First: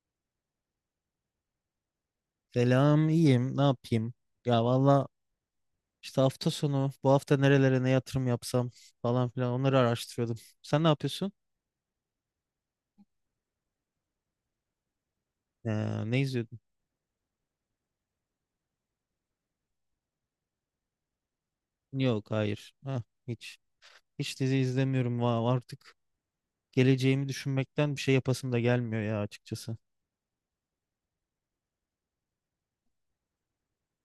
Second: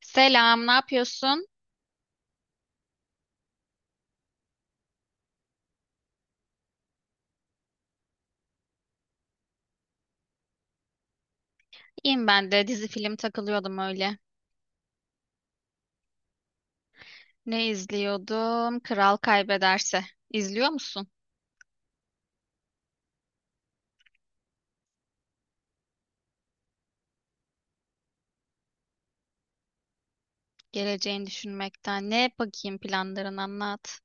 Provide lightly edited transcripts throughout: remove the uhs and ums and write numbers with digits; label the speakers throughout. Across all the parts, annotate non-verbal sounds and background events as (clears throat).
Speaker 1: Selam, ne yapıyorsun?
Speaker 2: Selam, iyiyim. Ne yapayım? Ya valla işte hafta sonu bu hafta nerelere ne yatırım yapsam falan filan onları araştırıyordum. Sen ne yapıyorsun?
Speaker 1: İyiyim ben de. Dizi film takılıyordum öyle.
Speaker 2: Ne izliyordun?
Speaker 1: Ne izliyordum? Kral Kaybederse. İzliyor musun?
Speaker 2: Yok, hayır. Ha, hiç. Hiç dizi izlemiyorum. Artık geleceğimi düşünmekten bir şey yapasım da gelmiyor ya açıkçası.
Speaker 1: Geleceğini düşünmekten. Ne bakayım, planların anlat.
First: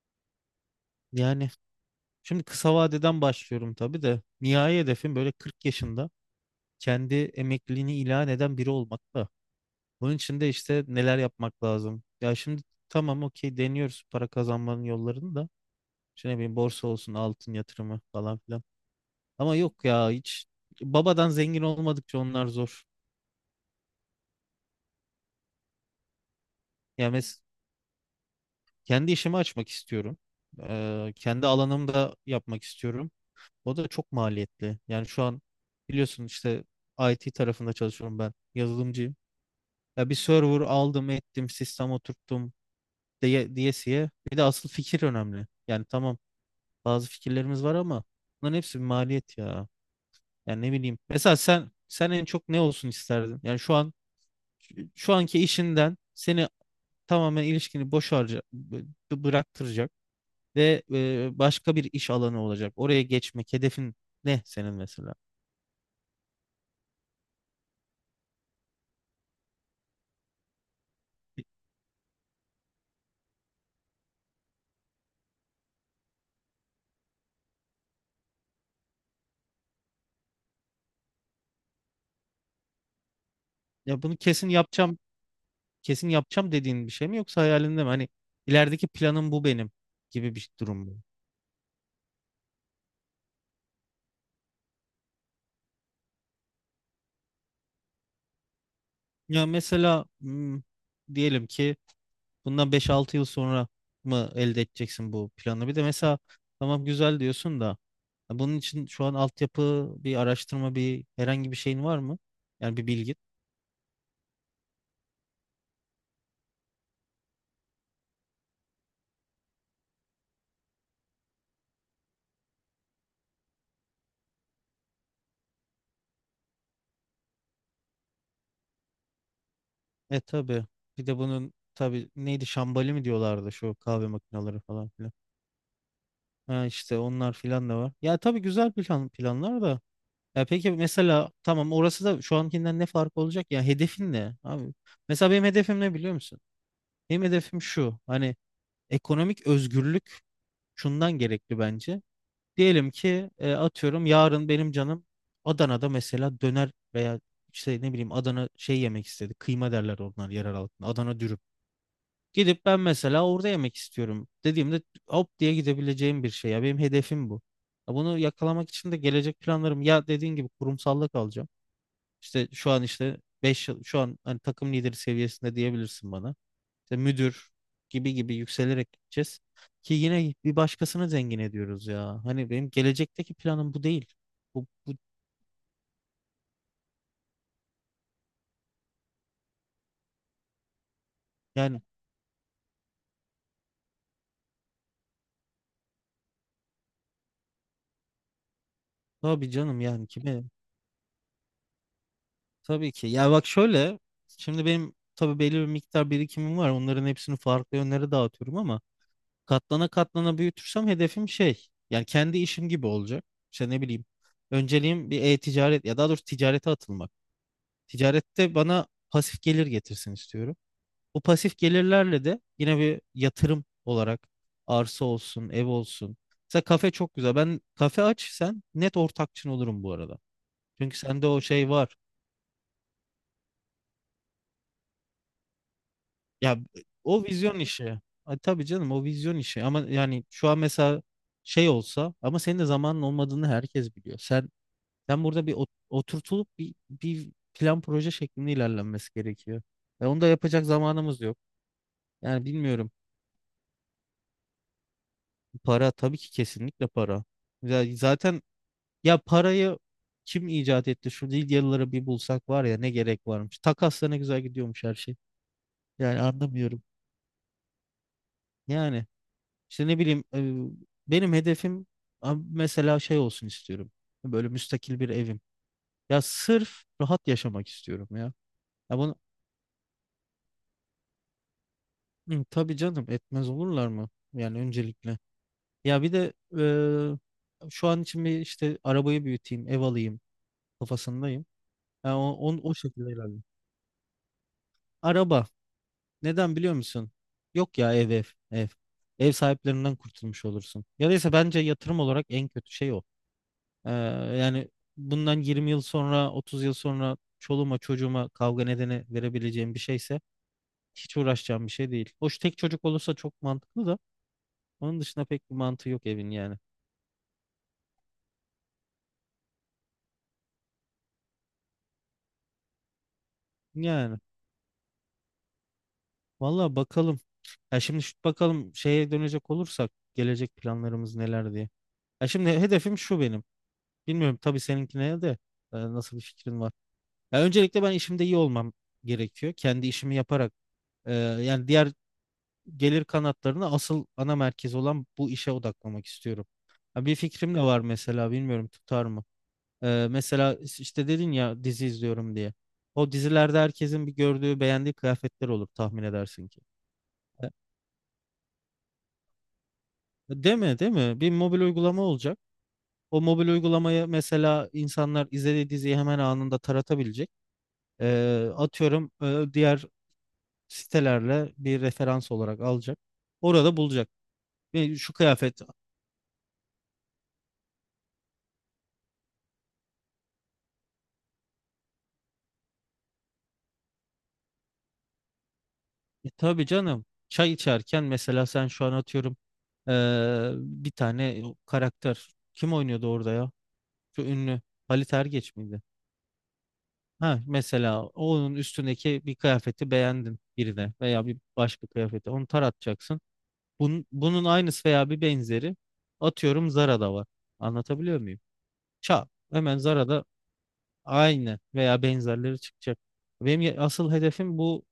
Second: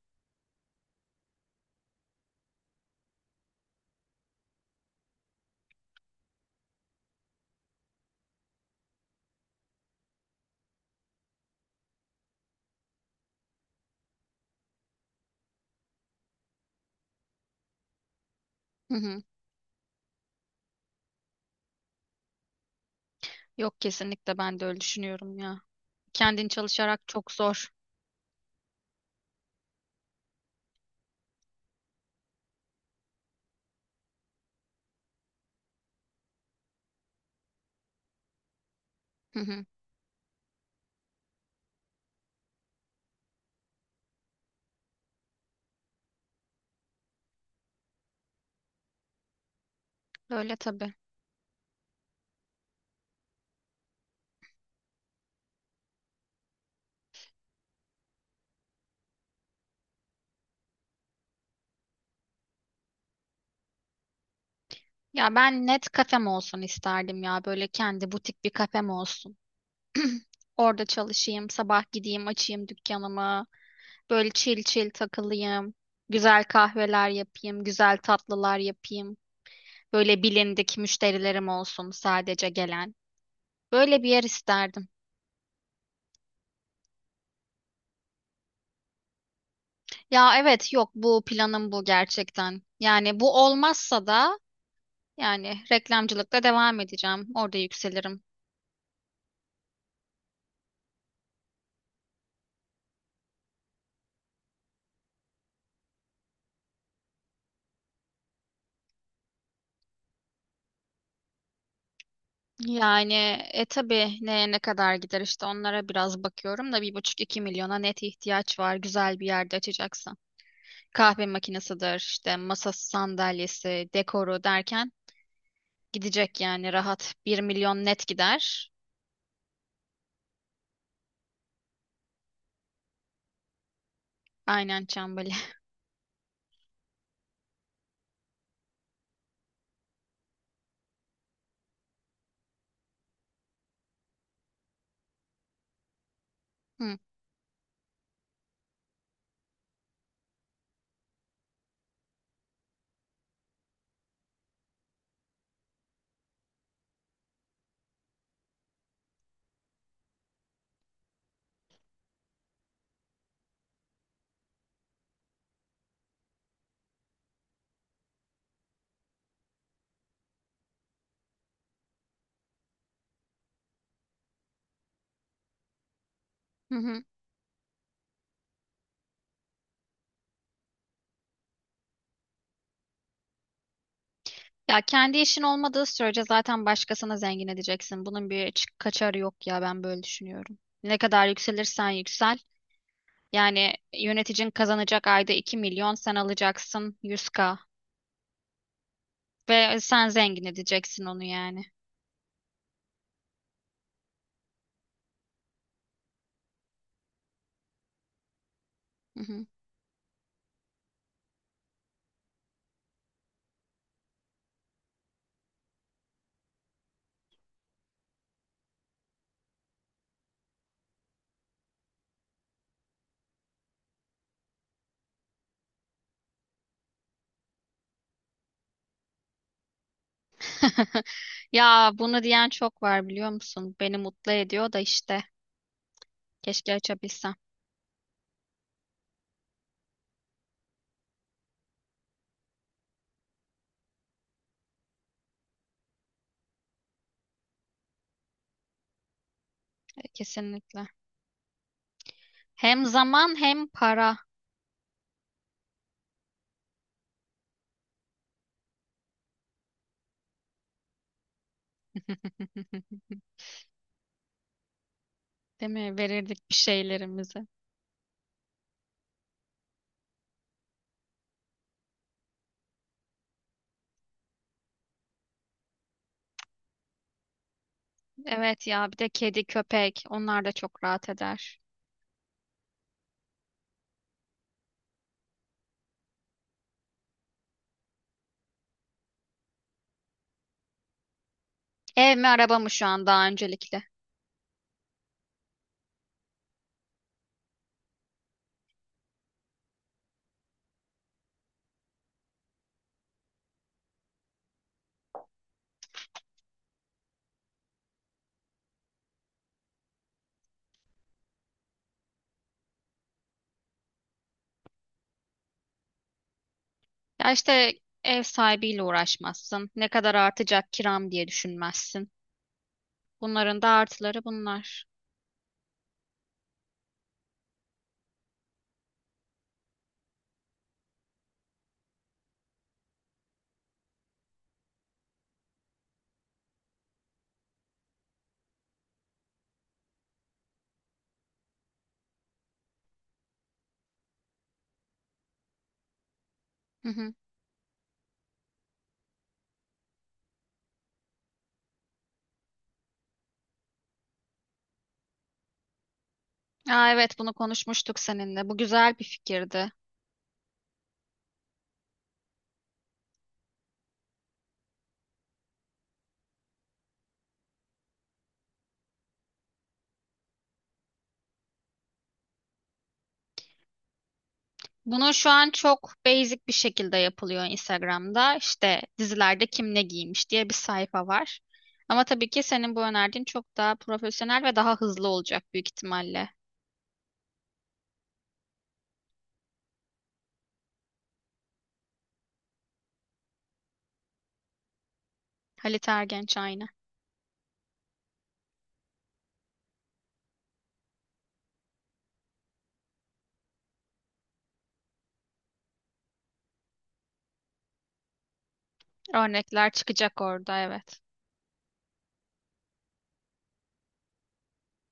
Speaker 2: Yani şimdi kısa vadeden başlıyorum tabii de. Nihai hedefim böyle 40 yaşında kendi emekliliğini ilan eden biri olmak da. Bunun için de işte neler yapmak lazım? Ya şimdi tamam okey deniyoruz para kazanmanın yollarını da. İşte ne bileyim borsa olsun altın yatırımı falan filan.
Speaker 1: Hı hı.
Speaker 2: Ama yok ya hiç babadan zengin olmadıkça onlar zor.
Speaker 1: Yok, kesinlikle ben de öyle düşünüyorum ya. Kendin çalışarak
Speaker 2: Yani
Speaker 1: çok zor.
Speaker 2: kendi işimi açmak istiyorum. Kendi alanımda yapmak istiyorum. O da çok maliyetli. Yani şu an biliyorsun işte IT tarafında çalışıyorum ben. Yazılımcıyım.
Speaker 1: Hı hı.
Speaker 2: Ya bir server aldım ettim sistem oturttum diyesiye. Bir de asıl fikir önemli. Yani tamam bazı fikirlerimiz var ama bunların hepsi bir maliyet ya.
Speaker 1: Öyle
Speaker 2: Yani ne
Speaker 1: tabii.
Speaker 2: bileyim. Mesela sen en çok ne olsun isterdin? Yani şu an şu anki işinden seni tamamen ilişkini boş harca bıraktıracak ve başka bir iş alanı olacak. Oraya geçmek hedefin ne senin mesela?
Speaker 1: Ya ben net kafem olsun isterdim ya. Böyle kendi butik bir kafem olsun. (clears throat) Orada çalışayım, sabah gideyim, açayım dükkanımı. Böyle chill chill takılayım. Güzel kahveler yapayım, güzel tatlılar yapayım. Böyle bilindik müşterilerim olsun sadece gelen.
Speaker 2: Ya
Speaker 1: Böyle bir
Speaker 2: bunu
Speaker 1: yer
Speaker 2: kesin
Speaker 1: isterdim.
Speaker 2: yapacağım, kesin yapacağım dediğin bir şey mi yoksa hayalinde mi? Hani ilerideki planım bu benim gibi
Speaker 1: Ya
Speaker 2: bir
Speaker 1: evet,
Speaker 2: durum
Speaker 1: yok
Speaker 2: mu?
Speaker 1: bu planım, bu gerçekten. Yani bu olmazsa da yani reklamcılıkta devam edeceğim. Orada yükselirim.
Speaker 2: Ya mesela diyelim ki bundan 5-6 yıl sonra mı elde edeceksin bu planı? Bir de mesela tamam güzel diyorsun da ya bunun için şu an altyapı, bir araştırma, bir herhangi bir şeyin var mı? Yani bir
Speaker 1: Yani
Speaker 2: bilgin.
Speaker 1: tabii neye ne kadar gider işte onlara biraz bakıyorum da 1,5-2 milyona net ihtiyaç var güzel bir yerde açacaksam. Kahve makinesidir, işte masası, sandalyesi, dekoru derken gidecek, yani rahat 1 milyon net gider.
Speaker 2: E, tabii. Bir de bunun tabii neydi şambali mi diyorlardı şu kahve makineleri
Speaker 1: Aynen
Speaker 2: falan filan.
Speaker 1: Çambali. (laughs)
Speaker 2: Ha, işte onlar filan da var. Ya tabii güzel plan, planlar da. Ya peki mesela tamam orası da şu ankinden ne fark olacak? Ya hedefin ne abi? Mesela benim hedefim ne biliyor musun?
Speaker 1: Hı,
Speaker 2: Benim hedefim şu. Hani ekonomik özgürlük şundan gerekli bence. Diyelim ki atıyorum yarın benim canım Adana'da mesela döner veya işte ne bileyim Adana şey yemek istedi. Kıyma derler onlar yerel halkında. Adana dürüm. Gidip ben mesela orada yemek istiyorum dediğimde hop diye gidebileceğim bir şey. Ya benim hedefim bu. Ya bunu yakalamak için de gelecek planlarım ya dediğin gibi kurumsallık alacağım. İşte şu an işte 5 yıl şu an hani takım lideri seviyesinde diyebilirsin bana
Speaker 1: hı
Speaker 2: işte
Speaker 1: hı.
Speaker 2: müdür gibi gibi yükselerek gideceğiz. Ki yine bir başkasını zengin ediyoruz ya. Hani benim gelecekteki planım bu değil. Bu,
Speaker 1: Ya
Speaker 2: bu
Speaker 1: kendi işin olmadığı sürece zaten başkasına zengin edeceksin. Bunun bir kaçarı yok ya, ben böyle düşünüyorum. Ne kadar
Speaker 2: Yani
Speaker 1: yükselirsen yüksel. Yani yöneticin kazanacak ayda 2 milyon, sen alacaksın 100K.
Speaker 2: tabii
Speaker 1: Ve
Speaker 2: canım
Speaker 1: sen
Speaker 2: yani kime?
Speaker 1: zengin edeceksin onu yani.
Speaker 2: Tabii ki. Ya bak şöyle şimdi benim tabii belli bir miktar birikimim var. Onların hepsini farklı yönlere dağıtıyorum ama
Speaker 1: Hı hı.
Speaker 2: katlana katlana büyütürsem hedefim şey yani kendi işim gibi olacak. İşte ne bileyim önceliğim bir e-ticaret ya daha doğrusu ticarete atılmak. Ticarette bana pasif gelir getirsin istiyorum. Bu pasif gelirlerle de yine bir yatırım olarak arsa olsun, ev olsun. Mesela kafe çok güzel. Ben kafe aç sen net ortakçın olurum bu arada. Çünkü
Speaker 1: (laughs)
Speaker 2: sende o şey
Speaker 1: Ya
Speaker 2: var.
Speaker 1: bunu diyen çok var, biliyor musun? Beni mutlu ediyor da işte.
Speaker 2: Ya
Speaker 1: Keşke
Speaker 2: o
Speaker 1: açabilsem.
Speaker 2: vizyon işi. Ha, tabii canım o vizyon işi. Ama yani şu an mesela şey olsa ama senin de zamanın olmadığını herkes biliyor. Sen burada bir oturtulup bir plan proje şeklinde ilerlenmesi gerekiyor. Ve onu da yapacak
Speaker 1: Kesinlikle.
Speaker 2: zamanımız yok. Yani
Speaker 1: Hem
Speaker 2: bilmiyorum.
Speaker 1: zaman hem para.
Speaker 2: Para tabii ki kesinlikle para. Ya Zaten Ya parayı kim icat etti? Şu Lidyalıları bir
Speaker 1: (laughs)
Speaker 2: bulsak var ya ne gerek varmış. Takasla ne güzel gidiyormuş her şey.
Speaker 1: Değil mi?
Speaker 2: Yani
Speaker 1: Verirdik bir
Speaker 2: anlamıyorum.
Speaker 1: şeylerimizi.
Speaker 2: Yani işte ne bileyim benim hedefim mesela şey olsun istiyorum. Böyle müstakil bir evim. Ya sırf rahat yaşamak istiyorum ya.
Speaker 1: Evet ya, bir
Speaker 2: Ya
Speaker 1: de
Speaker 2: bunu
Speaker 1: kedi, köpek onlar da çok rahat eder.
Speaker 2: Hı, tabii canım etmez olurlar mı? Yani öncelikle. Ya bir de şu an için bir işte arabayı büyüteyim, ev alayım kafasındayım.
Speaker 1: Ev
Speaker 2: Ya
Speaker 1: mi, araba mı
Speaker 2: o
Speaker 1: şu an
Speaker 2: şekilde
Speaker 1: daha
Speaker 2: ilerliyorum.
Speaker 1: öncelikle?
Speaker 2: Araba. Neden biliyor musun? Yok ya ev ev ev. Ev sahiplerinden kurtulmuş olursun. Ya da ise bence yatırım olarak en kötü şey o. Ee, Yani bundan 20 yıl sonra 30 yıl sonra çoluğuma çocuğuma kavga nedeni verebileceğim bir şeyse hiç uğraşacağım bir şey değil. Hoş tek çocuk olursa çok mantıklı da onun dışında pek bir mantığı yok evin yani.
Speaker 1: Ya işte ev sahibiyle uğraşmazsın. Ne kadar artacak kiram diye düşünmezsin. Bunların da
Speaker 2: Yani
Speaker 1: artıları bunlar.
Speaker 2: valla bakalım. Ya şimdi bakalım şeye dönecek olursak gelecek planlarımız neler diye. Ya şimdi hedefim şu benim. Bilmiyorum tabii seninkine de nasıl bir fikrin var. Ya öncelikle ben işimde iyi olmam gerekiyor. Kendi işimi yaparak yani diğer gelir kanatlarını asıl ana merkez olan bu işe odaklamak istiyorum.
Speaker 1: Hı
Speaker 2: Ha,
Speaker 1: hı.
Speaker 2: bir fikrim de var mesela bilmiyorum tutar mı? E, mesela işte dedin ya dizi izliyorum diye. O dizilerde herkesin bir gördüğü beğendiği kıyafetler olur tahmin edersin ki.
Speaker 1: Aa, evet, bunu konuşmuştuk seninle. Bu güzel bir fikirdi.
Speaker 2: E, değil mi değil mi? Bir mobil uygulama olacak. O mobil uygulamayı mesela insanlar izlediği diziyi hemen anında taratabilecek. E, atıyorum diğer sitelerle bir referans olarak alacak. Orada bulacak. Ve şu
Speaker 1: Bunu şu an
Speaker 2: kıyafet.
Speaker 1: çok basic bir şekilde yapılıyor Instagram'da. İşte dizilerde kim ne giymiş diye bir sayfa var. Ama tabii ki senin bu önerdiğin çok daha profesyonel ve daha hızlı olacak büyük ihtimalle.
Speaker 2: E, tabii canım. Çay içerken mesela sen şu an atıyorum bir tane karakter kim oynuyordu orada ya? Şu ünlü Halit Ergenç miydi?
Speaker 1: Halit Ergenç aynı.
Speaker 2: Ha, mesela onun üstündeki bir kıyafeti beğendin birine veya bir başka kıyafeti onu taratacaksın. Bunun aynısı veya bir benzeri atıyorum Zara'da var. Anlatabiliyor muyum? Çal.
Speaker 1: Örnekler
Speaker 2: Hemen
Speaker 1: çıkacak
Speaker 2: Zara'da
Speaker 1: orada, evet.
Speaker 2: aynen veya benzerleri çıkacak. Benim asıl hedefim bu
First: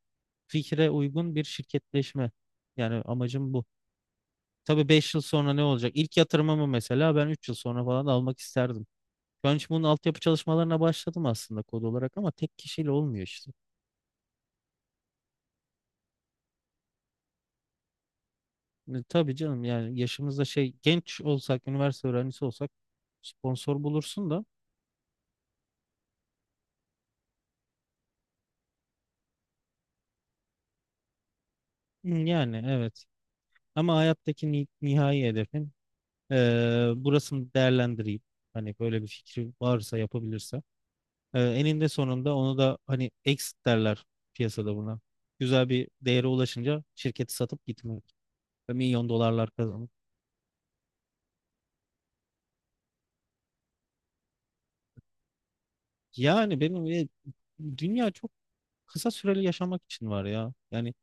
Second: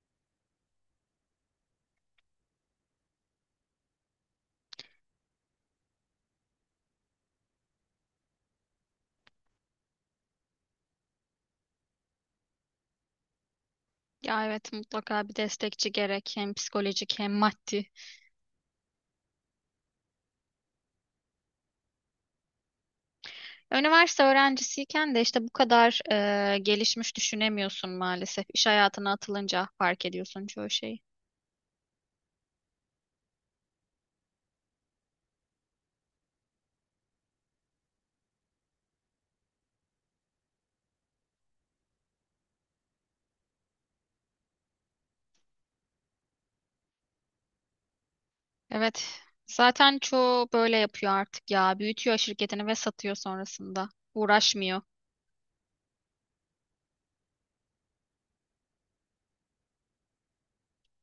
Speaker 2: fikre uygun bir şirketleşme. Yani amacım bu. Tabii 5 yıl sonra ne olacak? İlk yatırımımı mesela ben 3 yıl sonra falan almak isterdim. Şu an için bunun altyapı çalışmalarına başladım aslında kod olarak ama tek kişiyle olmuyor işte.
Speaker 1: Ya evet, mutlaka bir destekçi gerek, hem psikolojik hem maddi.
Speaker 2: E, tabii canım yani yaşımızda şey genç olsak, üniversite öğrencisi olsak sponsor
Speaker 1: Üniversite
Speaker 2: bulursun da.
Speaker 1: öğrencisiyken de işte bu kadar gelişmiş düşünemiyorsun maalesef. İş hayatına atılınca fark ediyorsun çoğu şeyi.
Speaker 2: Hı, yani evet. Ama hayattaki nihai hedefim e, burasını değerlendireyim. Hani böyle bir fikri varsa yapabilirsem eninde sonunda onu da hani exit derler piyasada buna. Güzel bir değere ulaşınca şirketi satıp gitmek. Ve milyon
Speaker 1: Evet.
Speaker 2: dolarlar kazanmak.
Speaker 1: Zaten çoğu böyle yapıyor artık ya. Büyütüyor şirketini ve satıyor sonrasında. Uğraşmıyor.
Speaker 2: Yani benim dünya çok kısa süreli yaşamak için var ya. Yani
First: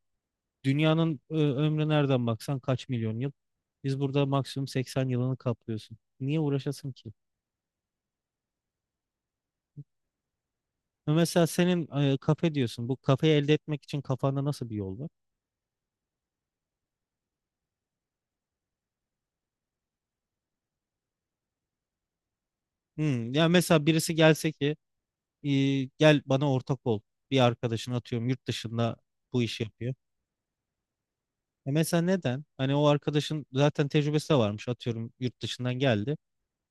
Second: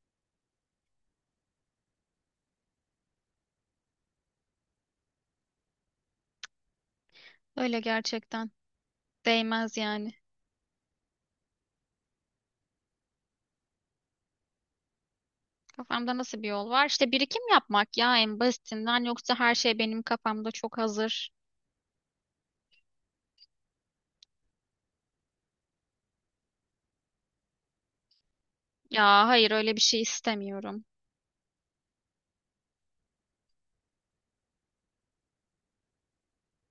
Speaker 2: dünyanın ömrü nereden baksan kaç milyon yıl. Biz burada maksimum 80 yılını kaplıyorsun. Niye uğraşasın ki?
Speaker 1: Öyle gerçekten. Değmez yani.
Speaker 2: Mesela senin kafe diyorsun. Bu kafeyi elde etmek için kafanda nasıl bir yol var?
Speaker 1: Kafamda nasıl bir yol var? İşte birikim yapmak ya, en basitinden, yoksa her şey benim kafamda çok hazır.
Speaker 2: Ya mesela birisi gelse ki e, gel bana ortak ol. Bir arkadaşın atıyorum yurt dışında
Speaker 1: Ya
Speaker 2: bu
Speaker 1: hayır,
Speaker 2: işi
Speaker 1: öyle bir
Speaker 2: yapıyor.
Speaker 1: şey istemiyorum.
Speaker 2: E, mesela neden? Hani o arkadaşın zaten tecrübesi de varmış atıyorum yurt dışından geldi.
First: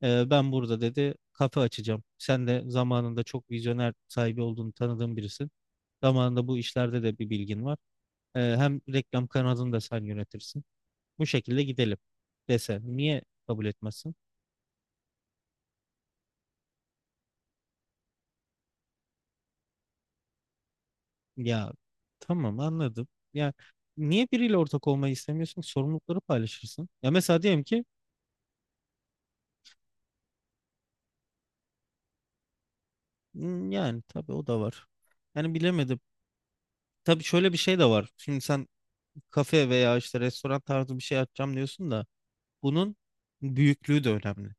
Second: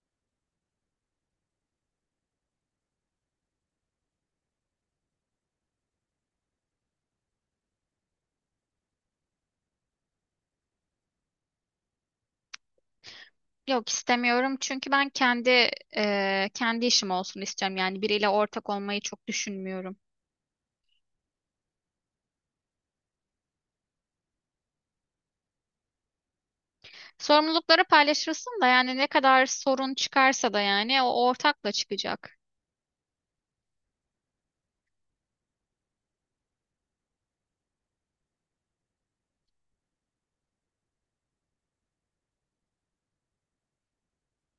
Speaker 2: E, ben burada dedi kafe açacağım. Sen de zamanında çok vizyoner sahibi olduğunu tanıdığım birisin. Zamanında bu işlerde de bir bilgin var. E, hem reklam kanalını da sen yönetirsin. Bu şekilde gidelim dese niye kabul
Speaker 1: Yok
Speaker 2: etmezsin?
Speaker 1: istemiyorum çünkü ben kendi işim olsun istiyorum, yani biriyle ortak olmayı çok düşünmüyorum.
Speaker 2: Ya tamam anladım. Ya niye biriyle ortak olmayı istemiyorsun? Sorumlulukları paylaşırsın. Ya mesela diyelim
Speaker 1: Sorumlulukları
Speaker 2: ki.
Speaker 1: paylaşırsın da yani ne kadar sorun çıkarsa da yani o ortakla çıkacak.
Speaker 2: Yani tabii o da var. Yani bilemedim. Tabii şöyle bir şey de var. Şimdi sen kafe veya işte restoran tarzı bir şey açacağım diyorsun da bunun büyüklüğü de önemli.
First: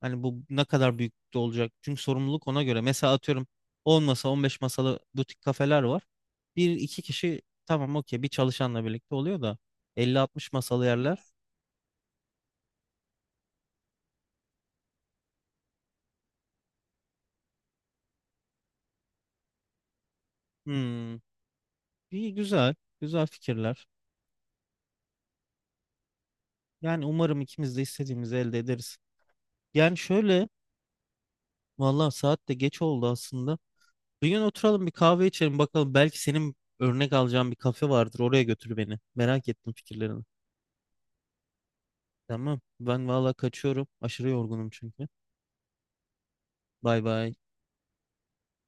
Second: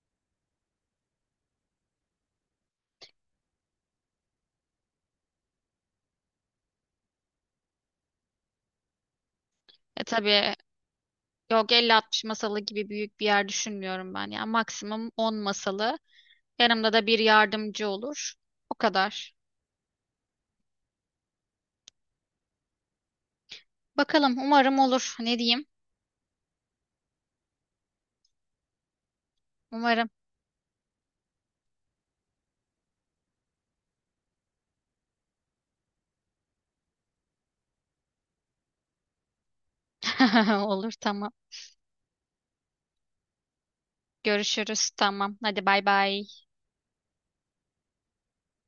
Speaker 2: Hani bu ne kadar büyüklükte olacak? Çünkü sorumluluk ona göre. Mesela atıyorum 10 masa 15 masalı butik kafeler var. Bir iki kişi tamam okey bir çalışanla birlikte oluyor da
Speaker 1: E
Speaker 2: 50-60
Speaker 1: tabii,
Speaker 2: masalı yerler.
Speaker 1: yok 50-60 masalı gibi büyük bir yer düşünmüyorum ben, yani maksimum 10 masalı, yanımda da bir yardımcı olur, o kadar.
Speaker 2: Hmm, iyi güzel. Güzel fikirler.
Speaker 1: Bakalım, umarım olur, ne diyeyim,
Speaker 2: Yani umarım ikimiz de istediğimizi elde ederiz. Yani
Speaker 1: umarım.
Speaker 2: şöyle. Vallahi saat de geç oldu aslında. Bir gün oturalım bir kahve içelim bakalım. Belki senin örnek alacağın bir kafe vardır. Oraya götür beni. Merak ettim fikirlerini.
Speaker 1: (laughs) Olur, tamam,
Speaker 2: Tamam. Ben valla kaçıyorum. Aşırı yorgunum
Speaker 1: görüşürüz,
Speaker 2: çünkü.
Speaker 1: tamam, hadi bay bay.
Speaker 2: Bay bay.